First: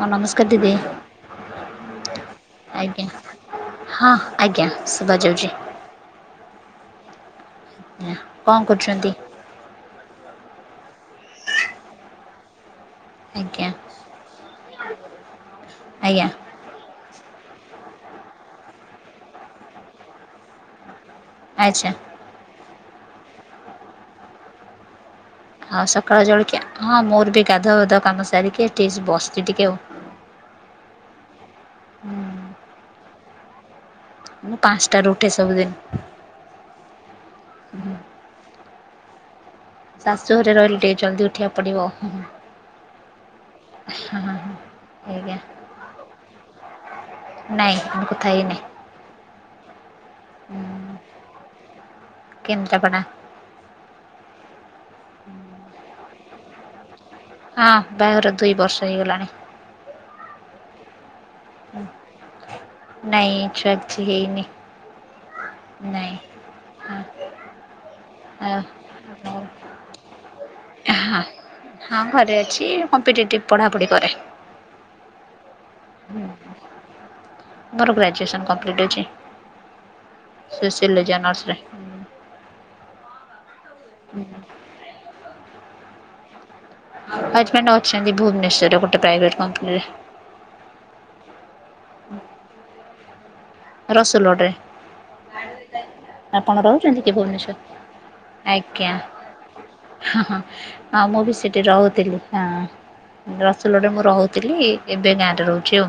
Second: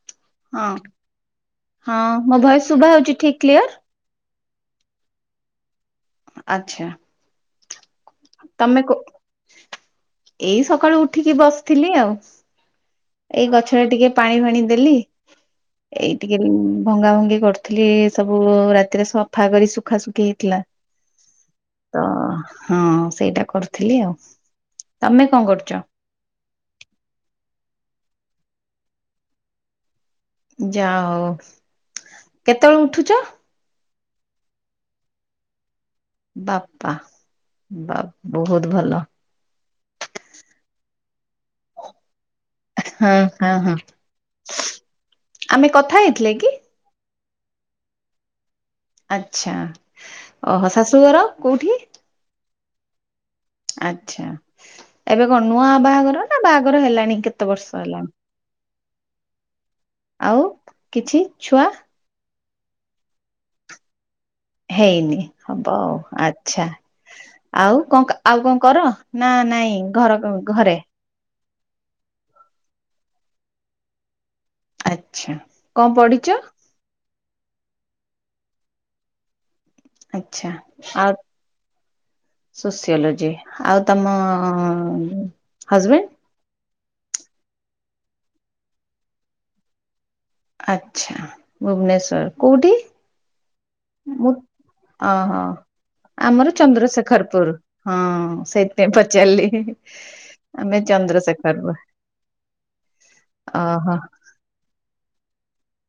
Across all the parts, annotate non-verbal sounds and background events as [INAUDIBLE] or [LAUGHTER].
ହଁ ନମସ୍କାର ହଁ ଦିଦି ହଁ ମୋ ଭଏସ ଶୁଭା ଆଜ୍ଞା ହଉଛି ଠିକ କ୍ଲିଅର ହଁ ଆଜ୍ଞା ଶୁଭାଯାଉଛି ଆଛା ଆଜ୍ଞା କଣ କରୁଛନ୍ତି ଏଇ ସକାଳୁ ଉଠିକି ବସିଥିଲି ଆଉ ଏଇ ଆଜ୍ଞା ଗଛ ଟା ଟିକେ ପାଣି ଫାଣି ଦେଲି ଏଇ ଆଜ୍ଞା ଟିକେ ଭଙ୍ଗା ଭଙ୍ଗି କରୁଥିଲି ସବୁ ରାତିରେ ସଫା କରି ସୁୁଖା ଶୁଖି ହେଇଥିଲା ଆଚ୍ଛା ତ ହଁ ସେଇଟା କରୁଥିଲି ଆଉ ତମେ କଣ କରୁଛ ଆଉ ସକାଳ ଜଳିକିଆ ହଁ ମୋର ବି ଗାଧବଧ କାମ ସାରିକି ଟିକ ବସିଛି ଟିକିଏ ଆଉ ଯାଅ ହୁଁ, କେତେବେଳ ଉଠୁଛ ମୁ ପାଞ୍ଚଟା ରୁଉଠେ ସବୁଦିନ ବାପା ବାପ ବହୁତ ଭଲ ଶାଶୁ ଘରେ ରହିଲେ ଟିକେ ଜଲ୍ଦି ଉଠିବାକୁ ପଡିବ ହଁ ହଁ ହଁ ଆଜ୍ଞା ଆମେ କଥା ହେଇଥିଲେ କି ନାଇଁ ଆମେ କଥା ହେଇନହିଁ ଆଚଛା ଓ ଶାଶୁଘର କୋଉଠି କେନ୍ିତାାପଡ଼ା ଆଚ୍ଛା ଏବେ କଣ ନୂଆ ବାହାଘର ନା ବାହାଘର ହେଲାଣି କେତେ ହଁ ବର୍ଷ ହେଲା? ବାହାଘର ଦୁଇ ବର୍ଷ ହେଇଗଲାଣି ଆଉ କିଛି ଛୁଆ ନାଇ ଛି ହେଇନ ହେଇନି ହବଉ ଆଚଛା ହଁ ଆଉ କଣ ଆଉ କଣ କର ନା ନାଇଁ ଘର ଘରେ ହଁ ହଁ ଘରେ ଅଛି କମ୍ପିଟେଟିଭ ପଢାପଢି କରେ ଆଚ୍ଛା କଣ ପଢିଛ ମୋର ଗ୍ରାଜୁଏସନ୍ କମ୍ପ୍ଲିଟ୍ ଅଛି ଆଚ୍ଛା ଆଉ ସୋସିିଲଡିଜ ଅନର୍ସରେ ସୋସିଓଲୋଜି ଆଉ ତମ ହଜବେଣ୍ଡ ହଜବେଣ୍ଡ ଅଛନ୍ତି ଭୁବନେଶ୍୍ୱରରେ ଗୋଟେ ପ୍ରାଇଭେଟ କମ୍ପାନୀରେ ଆଚ୍ଛା ଭୁବନେଶ୍ଵର କୋଉଠି? ମୁଁ ରସୁଲଗଡ଼ରେ ଅହଁ। ଆମର ଆପଣ ରହୁଛନ୍ତି କି ଚନ୍ଦ୍ରଶେଖରପୁର ଭୁବନେଶ୍ୱର ହଁ ସେଇଥିପାଇଁ ପଚାରଲି। ଆଉ ମୁଁ ବି ସେଠି ରହୁଥିଲି ହଁ ରସୁଲଗଡରେ ଓହୋ ମୁଁ ରହୁ ଥିଲି ଏବେ ଗାଁରେ ରହୁଚି ଆଉ।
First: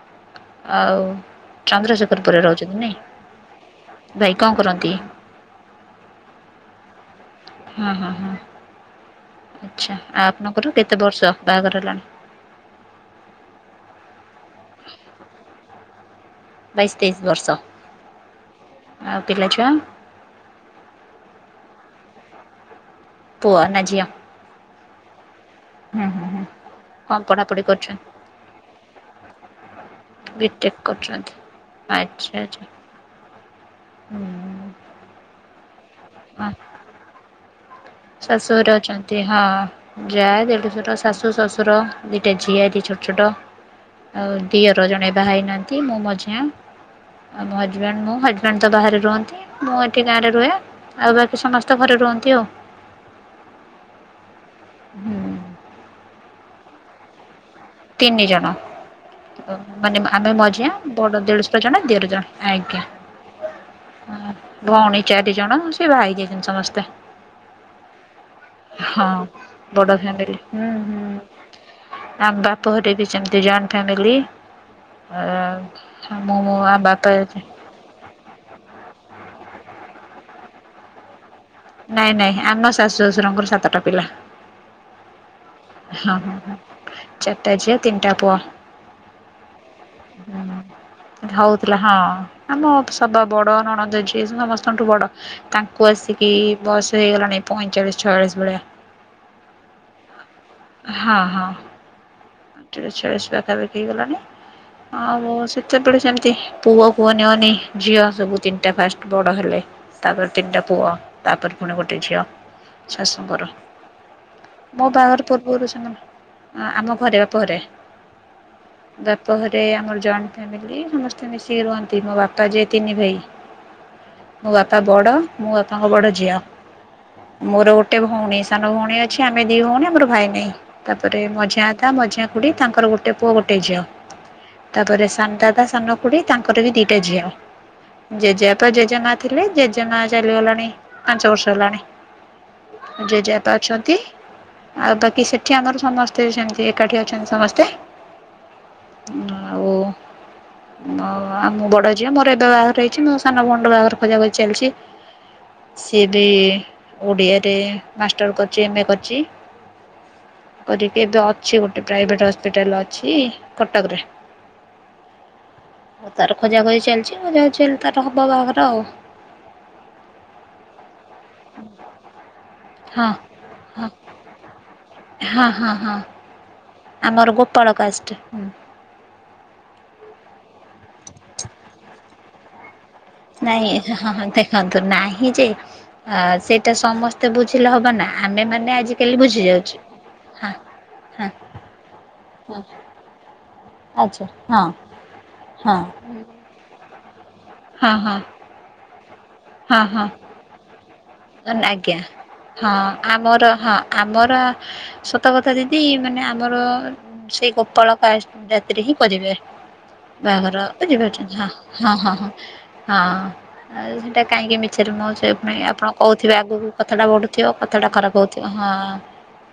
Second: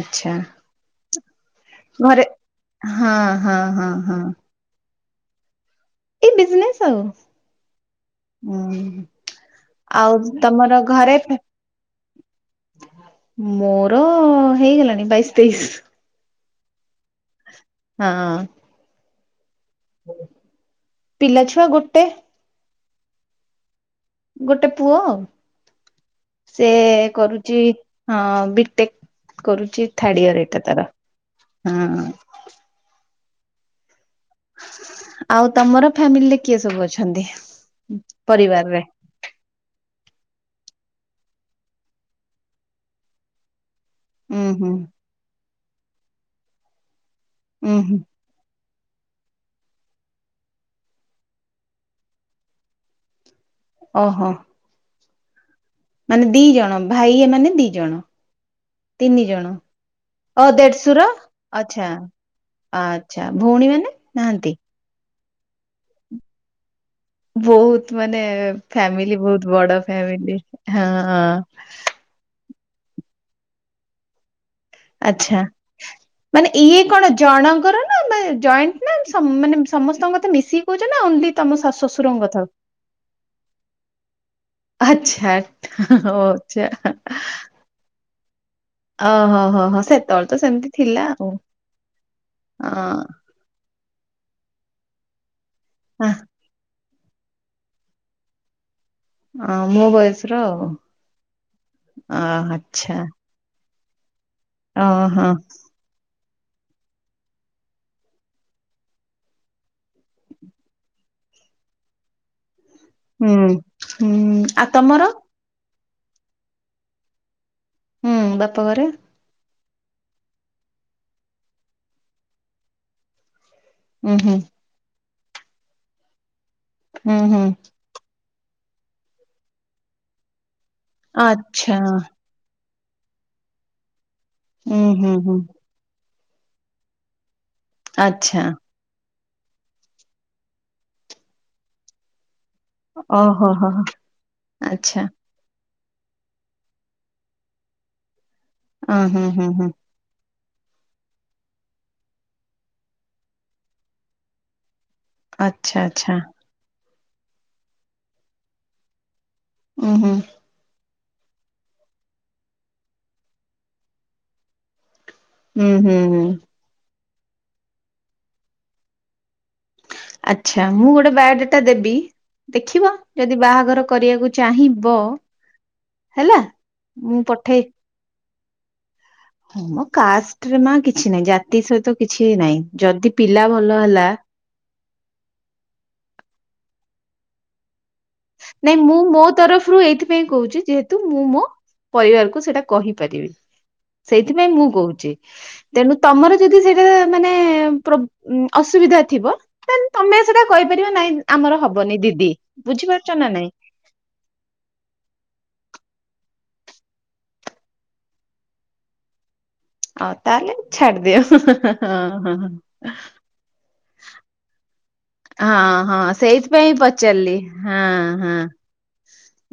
ଆଚ୍ଛା। ଆଉ ଘରେ ଚନ୍ଦ୍ରଶେଖରପୁରରେ ରହୁଚନ୍ତି ହଁ ହଁ ହଁ ହଁ ନାଇଁ ଭାଇ କଣ କରନ୍ତି? ଏଇ ବିଜନେସ୍ ଆଉ। ହୁଁ ହୁଁ ହୁଁ। ହୁଁ ଆଉ ତମର କେତେ ବର୍ଷ ଘରେ ଫେ ବାହାଘର ହେଲାଣି? ମୋର ହେଇଗଲାଣି ବାଇଶ୍ ତେଇଶ୍। ବାଇଶ୍ ତେଇଶ୍ ବର୍ଷ। ହଁ। ଆଉ ପିଲା ଛୁଆ? ପିଲାଛୁଆ ଗୋଟେ। ପୁଅ ନା ଝିଅ? ଗୋଟେ ପୁଅ ଆଉ ହୁଁ ହୁଁ ହୁଁ ସିଏ କଣ କରୁଚି ପଢ଼ାପଢ଼ି କରୁଛନ୍ତି? ହଁ ବିଟେକ୍ କରୁଚି ଥାର୍ଡ୍ ଇୟର ଏଇଟା ତାର ହଁ। ଏ ଆଛା। ଉଁ ଆଉ ତମର ଫ୍ୟାମିଲିରେ କିଏ ସବୁ ଅଛନ୍ତି? ଶାଶୁ ଘରେ ପରିବାରରେ? ଅଛନ୍ ତି ହଁ ଯାଆ ଦେଢ଼ଶୁର, ଶାଶୁ, ଶଶୁର, ଦିଇଟା ଝିଆରୀ ଛୋଟଛୋଟ। ଆଉ ଉୁଁ ହୁଁ ଦିଅର ଜଣେ ବାହା ହେଇନାହାନ୍ତି ମୁଁ ମଝିଆଁ ଆଉ ମୋ ଉୁଁ ହୁଁ ହଜବେଣ୍ଡ ମୁଁ ହଜ୍ ବେଣ୍ଡ୍ ତ ବାହାରେ ରୁହନ୍ତି, ମୁଁ ଏଠି ଗାଁରେ ରୁହେ ଆଉ ବାକି ସମସ୍ତେ ତ ଘରେ ରୁହନ୍ତି ଆଉ। ଓହୋ। ହୁଁ। ମାନେ ଦିଜଣ ଭାଇ ଏମାନେ ଦି ଜଣ ତିନି ଜଣ। ତିନି ଜଣ ମାନେ ଆମେ ଓ ମଝିଆ ଦେଢଶୁର ବଡ ଦେଢଶୁର ଜଣେ ଆଛା ଦିଅର ଜଣେ ଆଜ୍ଞା। ଆଛା ଭୋଉଣୀମାନେ? ନାହାନ୍ତି। ଚାରିଜଣ ସେ ବାହା ହେଇଯାଇଚନ୍ତି ସମସ୍ତେ। ବୋହୁତ ମାନେ ଫ୍ୟାମିଲି ହଁ ବୋହୁତ ବଡ ବଡ଼ ଫ୍ୟାମିଲି ହୁଁ ହୁଁ। ହଁ। ଆମ ବାପଘରେ ବି ସେମତି ଜଏଣ୍ଟ୍ ଫାମିଲି। ଆଛା ମାନେ ମୋ ଆମ ଇଏ କଣ ବାପା ଜଣଙ୍କର ନା ମା ଜଏଣ୍ଟ୍ ନା ସ ମାନେ ସମସ୍ତଙ୍କ କଥା ମିଶିକି କୋହୁଚ ନା ଓନ୍ଲି ତମ ଶାଶୁ ନାଇଁ ଶ୍ୱଶୁରଙ୍କ ନାଇଁ ଆମ ଶାଶୁ ଶଶୁରଙ୍କର ସାତଟା ପିଲା। ଆଛା ଆ ଓ ଆଛା। ତିନଟା ପୁଅ। ଓହୋ ହୋ ହୋ ସେତୋଳେ ତ ସେମତି ଥିଲା ହୁଁ ଆଉ ଅ। ବଡ଼ ନଣନ୍ଦ ଝିଅ ସେ ସମସ୍ତଙ୍କଠୁ ବଡ଼ ତାଙ୍କୁ ଆସିକି ବୟସ ହେଇଗଲାଣି ପଇଁଚାଳିଶ ଛୟଳିଶ ଭଳିଆ। ଅଁ ମୋ ବୟସର ଆଉ। ହଁ। ହଁ। ଅ ପଇଁଚାଳିଶ ଆଚ୍ଛା ଛୟାଳିଶ ପାଖାପାଖି ହେଇଗଲାଣି ଆଉ ଓହୋ ମୋ ସେଇ ସେପଟେ ସେମତି ପୁଅକୁ ଅନେଇ ଅନେଇ ଝିଅସବୁ ତିନଟା ଫାଷ୍ଟ ବଡ ହେଲେ। ତାପରେ ତିନଟା ପୁଅ ତାପରେ ଫୁଣି ଗୋଟେ ଝିଅ। ହୁଁ ଶାଶୁଙ୍କର ହୁଁ ଆଉ ମୋ ତମର? ବାହାଘର ପୂର୍ବରୁ ସାଙ୍ଗନା ଆ ଆମ ଘରେ ବାପଘରେ। ହୁଁ ବାପଘରେ? ବାପ ଘରେ ଆମର ଜଏଣ୍ଟ ଫ୍ୟାମିଲି ସମସ୍ତେ ମିଶିକି ରୁହନ୍ତି ମୋ ବାପା ଯେ ତିନି ଭାଇ। ଉଁ ହୁଁ। ମୋ ବାପା ବଡ ମୁଁ ତାଙ୍କ ବଡ ଝିଅ ହୁଁ ହୁଁ। ମୋର ଗୋ ଗୋଟେ ଭଉଣୀ ସାନ ଭଉଣୀ ଅଛି ଆମେ ଦି ଭଉଣୀ ଆମର ଭାଇ ନାଇଁ ତାପରେ ମଝିଆ ଆଚ୍ଛା ଦାଦା ମଝି [UNINTELLIGIBLE] ଖୁଡି ତାଙ୍କର ଗୋଟେ ପୁଅ ଗୋଟେ ଝିଅ ହୁଁ ତାପରେ ହୁଁ ସାନ ହୁଁ ଦାଦା ସାନ ଖୁଡି ତାଙ୍କର ବି ଦିଟା ଝିଅ ଆଚ୍ଛା ଜେଜେ ବାପା ଜେଜେମା। ଥିଲେ ଜେଜେମା ଚାଲିଗଲାଣି ପାଞ୍ଚ ବର୍ଷ ହେଲାଣି। ଜେଜେ ଓହୋ ବାପା ହୋ ହୋ ଅଛନ୍ତି ଆଉ ଆଚ୍ଛା। ବାକି ସେ ଠି ଆମର ସମସ୍ତେ ସେମିତି ଏକାଠି ଅଛନ୍ତି ସମସ୍ତେ। ଓ ହୁଁ ଉଁ ହୁଁ ହୁଁ ଆଉ। ଉଁ ଆଉ ଆ ମୁଁ ବଡ ଝିଅ ମୋର ଏବେ ବାହାଘର ହେଇଛି ମୋ ସାନ ଭଉଣୀର ବାହାଘର ଖୋଜାଖୋଜି ଚାଲିଛି। ଆଚ୍ଛା ସିଏ ଆଚ୍ଛା ବି ଓଡ଼ିଆରେ ମାଷ୍ଟର କରିଛି ଏମ ଏ କରିଛି। ଉଁ ହୁଁ। କରିକି ଏବେ ଅଛି ଗୋଟେ ପ୍ରାଇଭେଟ ହସ୍ପିଟାଲ ଅଛି କଟକରେ। ହୁଁ ହୁଁ ଆଉ ହୁଁ। ତାର ଖୋଜାଖୋଜି ଚାଲିଛି ଆଉ [UNINTELLIGIBLE] ତାର ହବ ବାହାଘର ଆଉ। ଆଚ୍ଛା ମୁଁ ଗୋଟେ ବାୟୋ ଡାଟା ଦେବି। ଦେଖିବ ହଁ। ଯଦି ବାହାଘର ହଁ କରିବାକୁ ଚାହିଁବ ହଁ ହଁ ହଁ ହେଲା। ମୁଁ ଆମର ପଠେଇ ଗୋପାଳ କାଷ୍ଟ। ହୁଁ। ହଁ ମ କାଷ୍ଟରେ ମା କିଛି ନାହିଁ ଜାତି ସହିତ କିଛି ନାଇଁ ଯଦି ପିଲା ନାଇଁ ଭଲ ହେଲା। ହଁ ହଁ ଦେଖନ୍ତୁ ନାହିଁ ଯେ ଆ ସେଇଟା ସମସ୍ତେ ବୁଝିଲେ ହବ ନା। ଆମେ ମାନେ ନାଇଁ ମୁଁ ଆଜିକାଲି ମୋ ବୁଝି ଯାଉଛୁ। ତରଫରୁ ଏଇଥିପାଇଁ ହଁ କହୁଛି ଯେହେ ତୁ ମୁଁ ହଁ ମୋ ପରିବାରକୁ ହଁ ସେଟା କହିପାରିବି। ଆଚ୍ଛା ସେଇଥିପାଇଁ ମୁଁ ହଁ କହୁଛି ହଁ। ତେଣୁ ତମର ଯଦି ସେଇଟା ମାନେ ହଁ ପ୍ରୋ ହଁ ଉଁ ଅସୁବିଧା ଥିବ। ହଁ ଦେନ୍ ହଁ। ତମେ ସେଟା କହିପାରିବା ନାଇଁ ଆମର ହବନି ଆଜ୍ଞା ଦିଦି ହଁ ବୁଝିପାର ଆମର ହଁ ଆମର ସତ କଥା ଦିଦି ମାନେ ଆମର। ସେଇ ଗୋପାଳ କାସ୍ଟ ଜାତିରେ ହିଁ କରିବେ। ବାହାଘର ବୁଝି ପାରୁଛନ୍ତି ହଁ ହଁ ହଁ ହଁ ହଁ। ଆଉ ସେଇଟା କାହିଁକି ମିଛରେ ମୁଁ ସେ ପାଇଁ ହଁ ଆପଣ ହଁ କହୁଥିବେ ଆଗକୁ ସେଇଥିପାଇଁ କଥାଟା ପଚାରିଲି। ବଢୁଥିବ ହଁ କଥାଟା ଖରାପ ହଁ। ହଉଥିବ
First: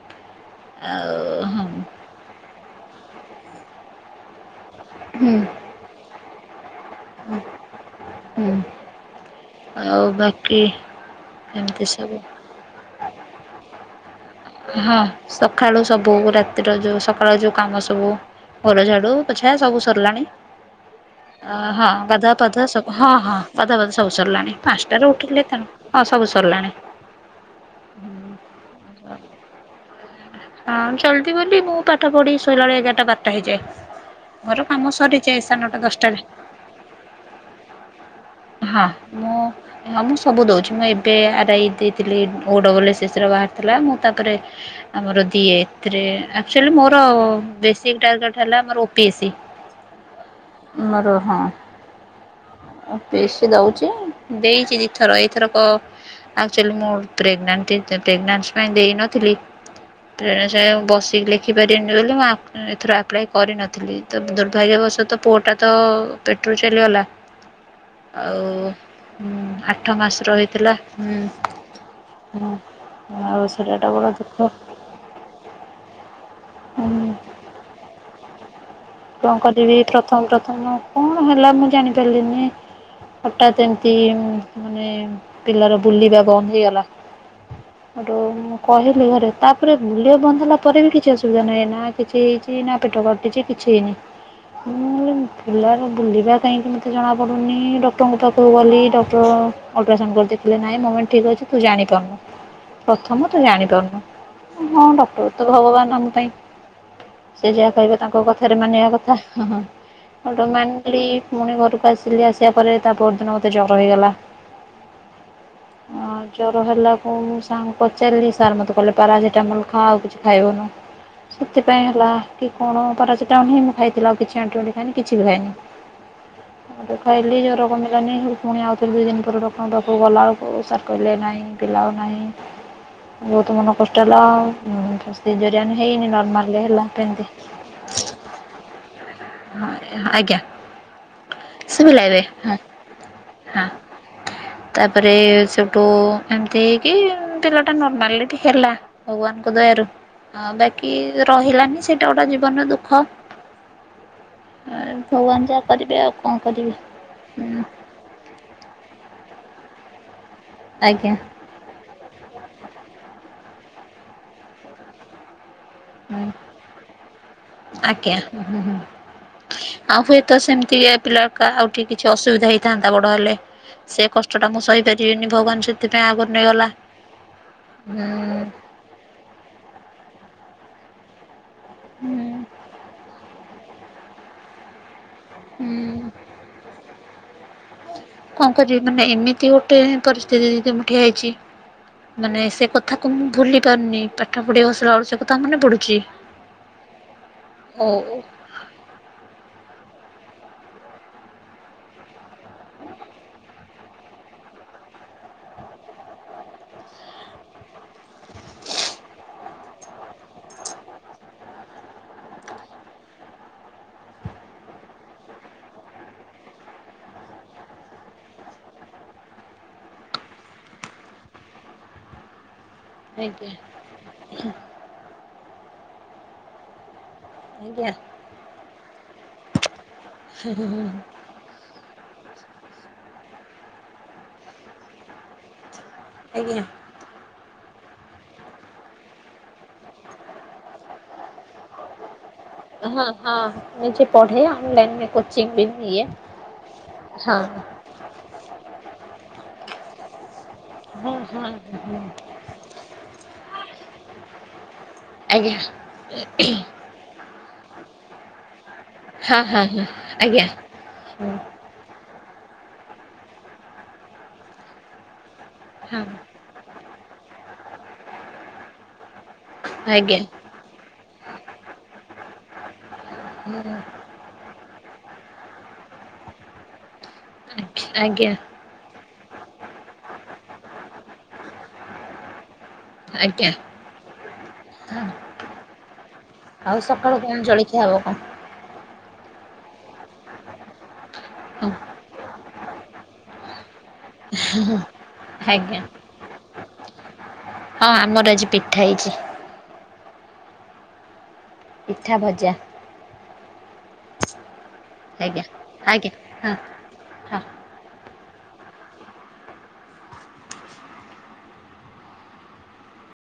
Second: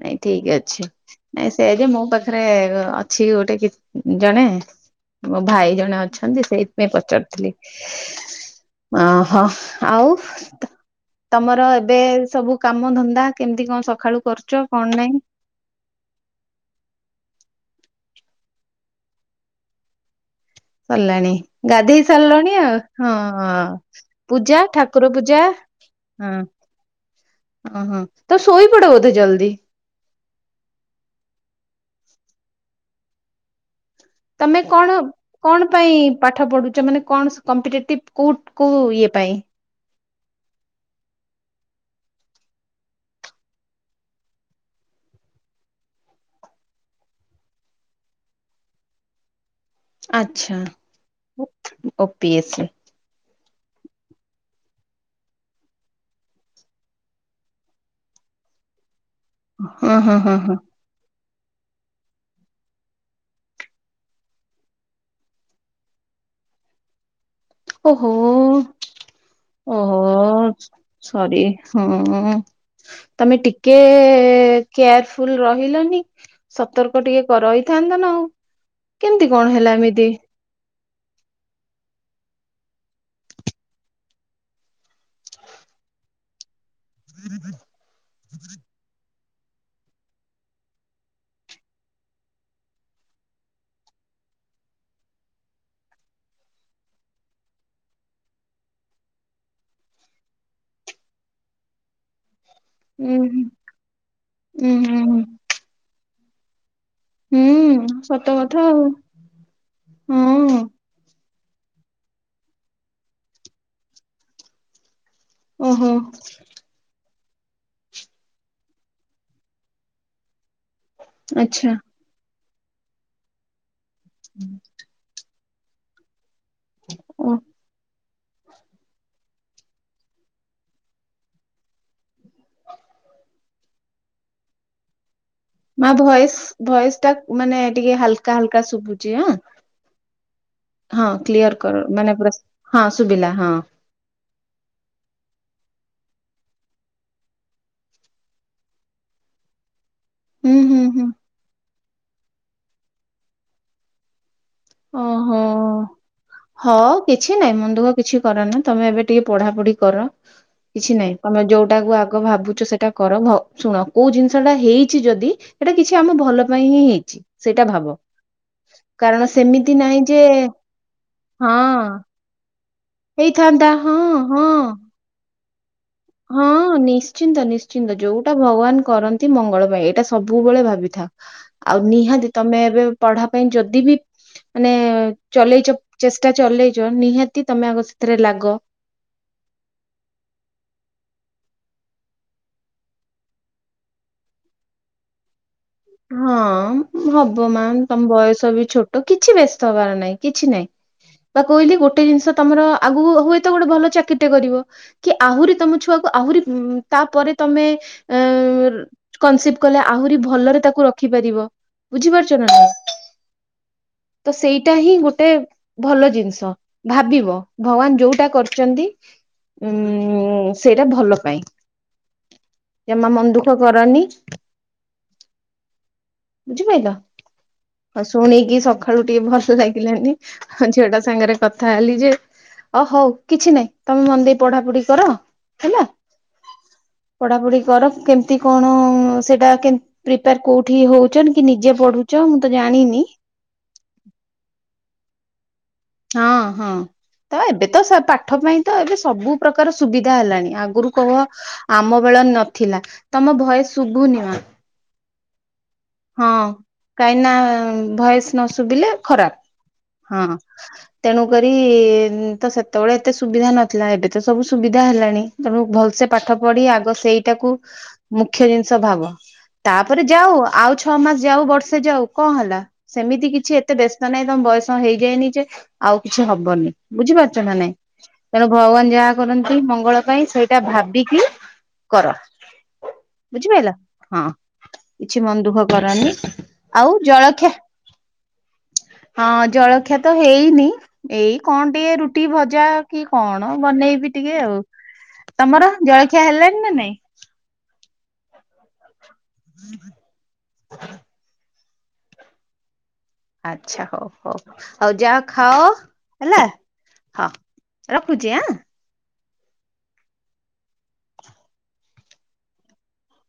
ନାଇଁ ଠିକ ଅଛି ଆଉ ନାଇଁ ହଁ ସେୟା ଯେ- ମୋ ପାଖରେ କ ଅଛି ଗୋଟେ କି ଜଣେ ହୁଁ ମୋ ଭାଇ ଜଣେ ଅଛନ୍ତି ସେଇ। ପାଇଁ ପଚାରୁଥିଲି। ହୁଁ। ଓହୋ। ଆଉ ବାକି। ତମର ଏବେ ସବୁ କାମ ଧନ୍ଦା କେମିତି କଣ ସକାଳୁ କରୁ ହଁ ସକାଳୁ ସବୁ ରାତିର ଯୋଉ ସକାଳୁ ଯୋଉ କାମ ସବୁ। ଘର ଝାଡୁ ପୋଛା ସବୁ ସରିଲାଣି। ସରିଲାଣି ଅ ହଁ ଗାଧେଇ ଗାଧୁଆ ସାରିଲଣି ପାଧୁଆ ଆଉ ସବୁ ହଁ ହଁ ଗାଧୁଆ ପାଧୁଆ ସବୁ ସରିଲାଣି ପୂଜା ପାନସ ଠାକୁର ଟାରୁ ପୂଜା ଉଠିଲି ତା ହଁ ସବୁ ସରିଲାଣି। ଅ ହଁ ତ ଶୋଇ ପଡ ବୋଧେ ଜଲ୍ଦି? ହଁ ଜଲଦି ବୋଲି ମୁଁ ପାଠ ପଢି ଶୋଇଲା ବେଳେ ଏଗାରଟା ବାରଟା ହେଇଯାଏ ତମେ ମୋର କଣ କାମ ସରି କଣ ପାଇଁ ପାଠ ପଢୁଛ ମାନେ କଣ ସ କମ୍ପିଟେଟିଭ କୋଉ କୋଉ ହଁ ଇଏ ପାଇଁ? ମୁଁ ହଁ ମୁଁ ସବୁ ଦଉଛି ମୁଁ ଏବେ ଆର୍ ଆଇ ଦେଇଥିଲି ଓ ଡବଲ୍ ଏସ୍ ଏସ୍ ସି ର ବାହାରିଥିଲା ମୁଁ ତାପରେ। ହ! ଆମର ଦିଏ ଏଥିରେ ଆକଚୁଲି ମୋର ବେଶୀ ଟାର୍ଗେଟ ହେଲା ମୋର ଓ ପି ଏ ସି। ଆଚ୍ଛା ମୋର ହଁ ଓ O P A C. O P A C ଦଉଛି ଦେଇଛି ଦିଥର ଏଇଥରକ। ଆକ୍ଚୁଆଲି ମୁଁ ପ୍ରେଗନେଣ୍ଟ ତି ପ୍ରେଗନେନ୍ସ୍ ପାଇଁ ଦେଇନଥିଲି--ଦେଇନଥିଲି। ହଁ ହଁ ହଁ ହଁ ପ୍ରେଣେସାୟ ବସିିକିଲେକ୍ ଶଖିପାରିବିନି ବୋଲି, ମୁଁ ଆପ୍ ଏଥିର ଆପ୍ଲାଏ କରିନଥିଲି। ତ ଦୁର୍ଭାଗ୍ୟବଶ ତ ପୁଅଟା ତ-ଅ ପେଟରୁ ଚାଲିଗଲା। ଓହୋ! ଆଉ ଆଠ ମାସର ଓହୋଓ! ହେଇଥିଲା। ସରି ହୁଁ ଉଁ ହଁ ତମେ ଆଉ ସେଇଟା ତ ଟିକେ-ଏ ବଡ଼ ଦୁଃଖ। କେୟାରଫୁଲ ରହିଲନି? ସତର୍କ ଟିକେ କ ରହିଥାନ୍ତ ନା ଆଉ। କେମିତି କଣ ହେଲା ଏମିତି? ତ ମୋ କଣ ହେଲା ମୁଁ ଜାଣି ପାରିଲିନି? ହଠାତ୍ ଏମତି ମାନେ, ପିଲାର ବୁଲିବା ବନ୍ଦ ହେଇଗଲା ହେଠୁ ମୁଁ କହିଲି ଘରେ। ତା'ପରେ ବୁଲିଆ ବନ୍ଦ ହେଲା ପରେ ବି କିଛି ଅସୁବିଧା ନାହିଁ। ନା କିଛି ହେଇଛି ନା ପେଟ କାଟିଛି, କିଛି ହେଇନି। ମୁଁ, ପିଲାର ବୁଲିବା କାହିଁକି ମୋତେ ଜଣାପଡ଼ୁନି? ଡକ୍ଟରଙ୍କ ପାଖକୁ ଗଲି ଡକ୍ଟର ଅଲଟ୍ରାସାଉଣ୍ଡ କରି ଦେଖିଲେ ନାଇଁ ମୋମେଣ୍ଟ ଠିକ୍ ଅଛି ତୁ ଜାଣିପାରୁନୁ? ଉୁଁ ପ୍ରଥମ ହୁଁ ତୁ ଜାଣିପାରୁନୁ। ଉଁ ହଁ, ଡକ୍ଟର ହୁଁ ତ ଭଗବାନ ଆମ ପାଇଁ। ହୁଁ ସେ ଯାହା କହିବେ, ହୁଁ ତାଙ୍କ ସତ କଥାରେ କଥା ଆଉ ମାନିବା କଥା। ହଁ, ହଁ ବଟ୍ ମାନ୍ କାଲି, ପୁଣି ଘରକୁ ଆସିଲି। ଆସିବା ପରେ, ତା ପରଦିନ ମତେ ଜର ହେଇଗଲା। ଓହୋ! ଅଁ ଜର ହେଲାକୁ ସାର୍ଙ୍କୁ ପଚାରିଲି ସାର୍ ମତେ କହିଲେ ପାରାସିଟାମଲ୍ ଖାଆ। ଆଉ କିଛି ଖାଇବୁନୁ। ଆଚ୍ଛା ସେଥିପାଇଁ ହେଲା କି କଣ? ପରସିଟାମଲ୍ ହିଁ ମୁଁ ଖାଇଥିଲ। କିଛି ଆଣ୍ଟିବାଟିକ୍ ଖାଇନି କିଛି ବି ଖାଇନି। [UNINTELLIGIBLE] ଓ ଖାଇଲି ଜର କମିଲାନି, ହେଠୁପୁଣି ଆଉଥରେ ଦୁଇ ଦିନ ପରେ ଡ଼କ୍ ଙ୍କ ପାଖକୁ ଗଲାଅଳକୁ, ସାର୍ କହିଲେ ନାହିଁ। ପିଲା ଆଉ ନାହିଁ। ବହୁତ ମନ କଷ୍ଟ ହେଲା ଆଉ। [UNINTELLIGIBLE] ମାଁ ହେଇନି ଭଏସ୍, ନର୍ମାଲରେ ହେଲା ଭଏସ୍ ଟା ସେମିତି। ମାନେ ଟିକେ ହାଲ୍କା ହାଲ୍କା ଶୁଭୁଛି ହାଁ। ହଁ, ଆଜ୍ଞା। ହଁ, କ୍ଲିୟର କର। ଶୁଭିଲା ମାନେ ଏବେ ପୁରା ହଁ, ଶୁଭିଲା ହଁ। ତା'ପରେ ସେଠୁ ଏମତି ହେଇ କି-ଇ, ପିଲାଟା ନର୍ମାଲଟି ହେଲା ଭଗବାନଙ୍କ ଦୟାରୁ। ଆଉ, ହୁଁ ହୁଁ ବାକି ହୁଁ ରହିଲାନି ସେଇଟା ଗୋଟେ ଜୀବନର ଦୁଃଖ। ଏ ଭଗବାନ ଯାହା ଓହୋ କରିବେ, ଆଉ କଣ ହଁ କରିବି? କିଛି ନାହିଁ ହୁଁ। ମନ ଦୁଃଖ କିଛି କର ନା। ତମେ ଏବେ ଟିକେ ପଢାପଢି କର, କିଛି ଆଜ୍ଞା ନାଇଁ। ତମେ ଯୋଉଟାକୁ ଆଗ ଭାବୁ ସେଟା କର। ଭ ଶୁଣ କୋଉ ଜିନିଷ ଟା ହେଇଛି ଯଦି ସେଇଟା କିଛି ଆମ ହୁଁ ଭଲ ପାଇଁ ହିଁ ହେଇଛି। ସେଇଟା ଭାବ। ଆଜ୍ଞା ହୁଁ ହୁଁ। କାରଣ ସେମିତି ଆଉ, ନାହିଁ ଯେ ହୁଏତ ସେମିତି ଏ ପିଲା କା ଆଉ ଟିକେ ହଁ କିଛି ଅସୁବିଧା ହେଇ ଥାନ୍ତା ବଡ ହେଲେ। ହେଇଥାନ୍ତା ହଁ ସେ କଷ୍ଟ ହଁ। ଟା ମୁଁ ସହିପାରିବିନି। ଭଗବାନ ସେତ ହଁ, ନିଶ୍ଚିନ୍ତ ନିଶ୍ଚିନ୍ତ ହୁଁ ଯୋଉଟା ଭଗବାନ କରନ୍ ନ୍ତି ମଙ୍ଗଳ ପାଇଁ ଏଇଟା ସବୁବେଳେ ଭାବିଥାଅ। ଆଉ, ହୁଁ। ନିହାତି ତମେ ଏବେ ପଢା ପାଇଁ ଯଦି ବି ମାନେ-ଏ ଚଲେଇଚ ହୁଁ ଚେଷ୍ଟା ଚଲେଇଚ, ନିହାତ୍ ତି ତମେ ଆଗ ସେଥିରେ କଣ ଲାଗ। କରିବି ମାନେ, ଏମିତି ଗୋଟେ ପରିସ୍ଥିତି ଦିଦି ମୁଁ ଠିଆ ହେଇଛି। ମାନେ ସେ କଥାକୁ ମୁଁ ଭୁଲି ପାରୁନି। ପାଠ ପଢିବାକୁ ବସିଲା ଆଳ ସେ କଥା ମନେ ପଡ଼ୁ ହଁ, ହବ ମାମ୍ ହଉ ତମ ବୟସ ବି ଛୋଟ। କିଛି ବ୍ୟସ୍ତ ହବାର ନାହିଁ, କିଛି ନାଇଁ। ବା କହିଲି ଗୋଟେ ଜିନିଷ ତମର ଆଗକୁ ହୁଏ ତ, ଗୋଟେ ଭଲ ଚାକିରିଟେ କରିବ। କି ଆହୁରି ତମ ଛୁଆକୁ ଆହୁରି ତା'ପରେ ତମେ -ଏଁ-ଏ କନ୍ ସିଭ କଲେ ଆହୁରି ଭଲରେ ତାକୁ ରଖିପାରିବ। ବୁଝିପାରୁଛ ନା ନାଇଁ! ତ ସେଇଟା ହିଁ ଗୋଟେ ଭଲ ଜିନିଷ ଭାବିବ! ଭଗବାନ ଯୋଉଟା କରିଚନ୍ତି ଉଁ-ଉଁ -ଉଁ ସେଇଟା ଭଲ ପାଇଁ। ହ ଜମା ମନ ଦୁଃଖ କରନି। ବୁଝିପାଇଲ? ଆଜ୍ଞା ତ ଶୁଣିକି ସଖାଳୁ ଟିକେ ଭଲ ଲାଗିଲାନି। ହଁ ଝିଅଟା ସାଙ୍ଗରେ କ ଖାଲି ଯେ ଓ ହଉ କିଛି ନାହିଁ ତୋମେ ମନ ଦେଇ ପଢା ପଢି କର ହେଲା। ଆଜ୍ଞା। ପଢାପଢି କର କେମତି କଣ ସେଟା କେ ପ୍ରିପିୟାର କୋଉଠି ହଉଚନ କି ନିଜେ ପଢୁଛ ମୁଁ ତ ଜାଣିନି। ହଁ, ହଁ ନିଜେ ପଢେ ଅନଲାଇନ୍ ରେ କୋଚିଂ ବି ନିଏ। ହଁ, ହଁ, ହଁ ତ ଏବେ ତ ସେ ପା ପାଠ ପାଇଁ ତ ଏବେ ସବୁ ପ୍ରକାର ସୁବିଧା ହେଲାଣି। ଆଗରୁ କହ ହଁ ହଁ ଆମ ବେଳ ନଥିଲା। ତୋମ ଭଏସ୍ ଶୁଭୁନି ମା। ଆଜ୍ଞା। କାଇଁନା ଭଏସ୍ ନ ଶୁବିଲେ ହଁ, ହଁ, ହଁ, ଆଜ୍ଞା। ତେଣୁକରି ହଁ ଉଁ, ତ ସେତେବେଳେ ଏତେ ସୁବିଧା ନଥିଲା ଏବେ ତ ସବୁ ସୁବିଧା ହେଲାଣି। ତେଣୁ ଆଜ୍ଞା ଭଲସେ ପାଠ ପଢି ଆଗ ସେଇଟାକୁ ମୁଖ୍ୟ ଜିନିଷ ଭାବ। ତାପରେ ଆଜ୍ଞା ଯାଉ ଆଉ ଛଅ ମାସ ଯାଉ ବର୍ଷେ ଯାଉ କଣ ହେଲା ସେମିତି କିଛି ଏତେ ବେସ୍ ତ ନାଇ ତୋମ ବୟସ ହେଇଯାଇନି ଯେ ଆଉ କିଛି ହବନି। ବୁଝିପାରୁଛ ନା ନାଇଁ ତେଣୁ ଆଜ୍ଞା। ଭଗବାନ ଯାହା କରନ୍ତି ମଙ୍ଗଳ ପାଇଁ ସେଇଟା ଭାବିକି କର। ବୁଝିପାଇଲ ହଁ ହଁ କିଛି ମନ ଦୁଃଖ କରନି। ଆଉ ସକାଳୁ କଣ ଜଳଖିଆ ହବ କଣ? ହଁ ଜଳଖିଆ ତ ହେଇନି। ଏଇ କଣ ହଁ ଟିକେ ରୁଟି ଭଜା କି କଣ ବନେଇବି ଟିକେ ଆଉ। ତୋମର ଆଜ୍ଞା ଜଳଖିଆ ହେଲାଣିି ନା ନାଇଁ? ହଁ ଆମର ଆଜି ପିଠା ହେଇଛି। [UNINTELLIGIBLE] ପିଠା, ଭଜା। ଆଚ୍ଛା ହଉ ହଉ ହଉ ଯାଅ ଆଜ୍ଞା। ଖାଅ ଆଜ୍ଞା ହେଲା ହଁ ହୋ। ହଁ। ରଖୁଚି ଆଁ,।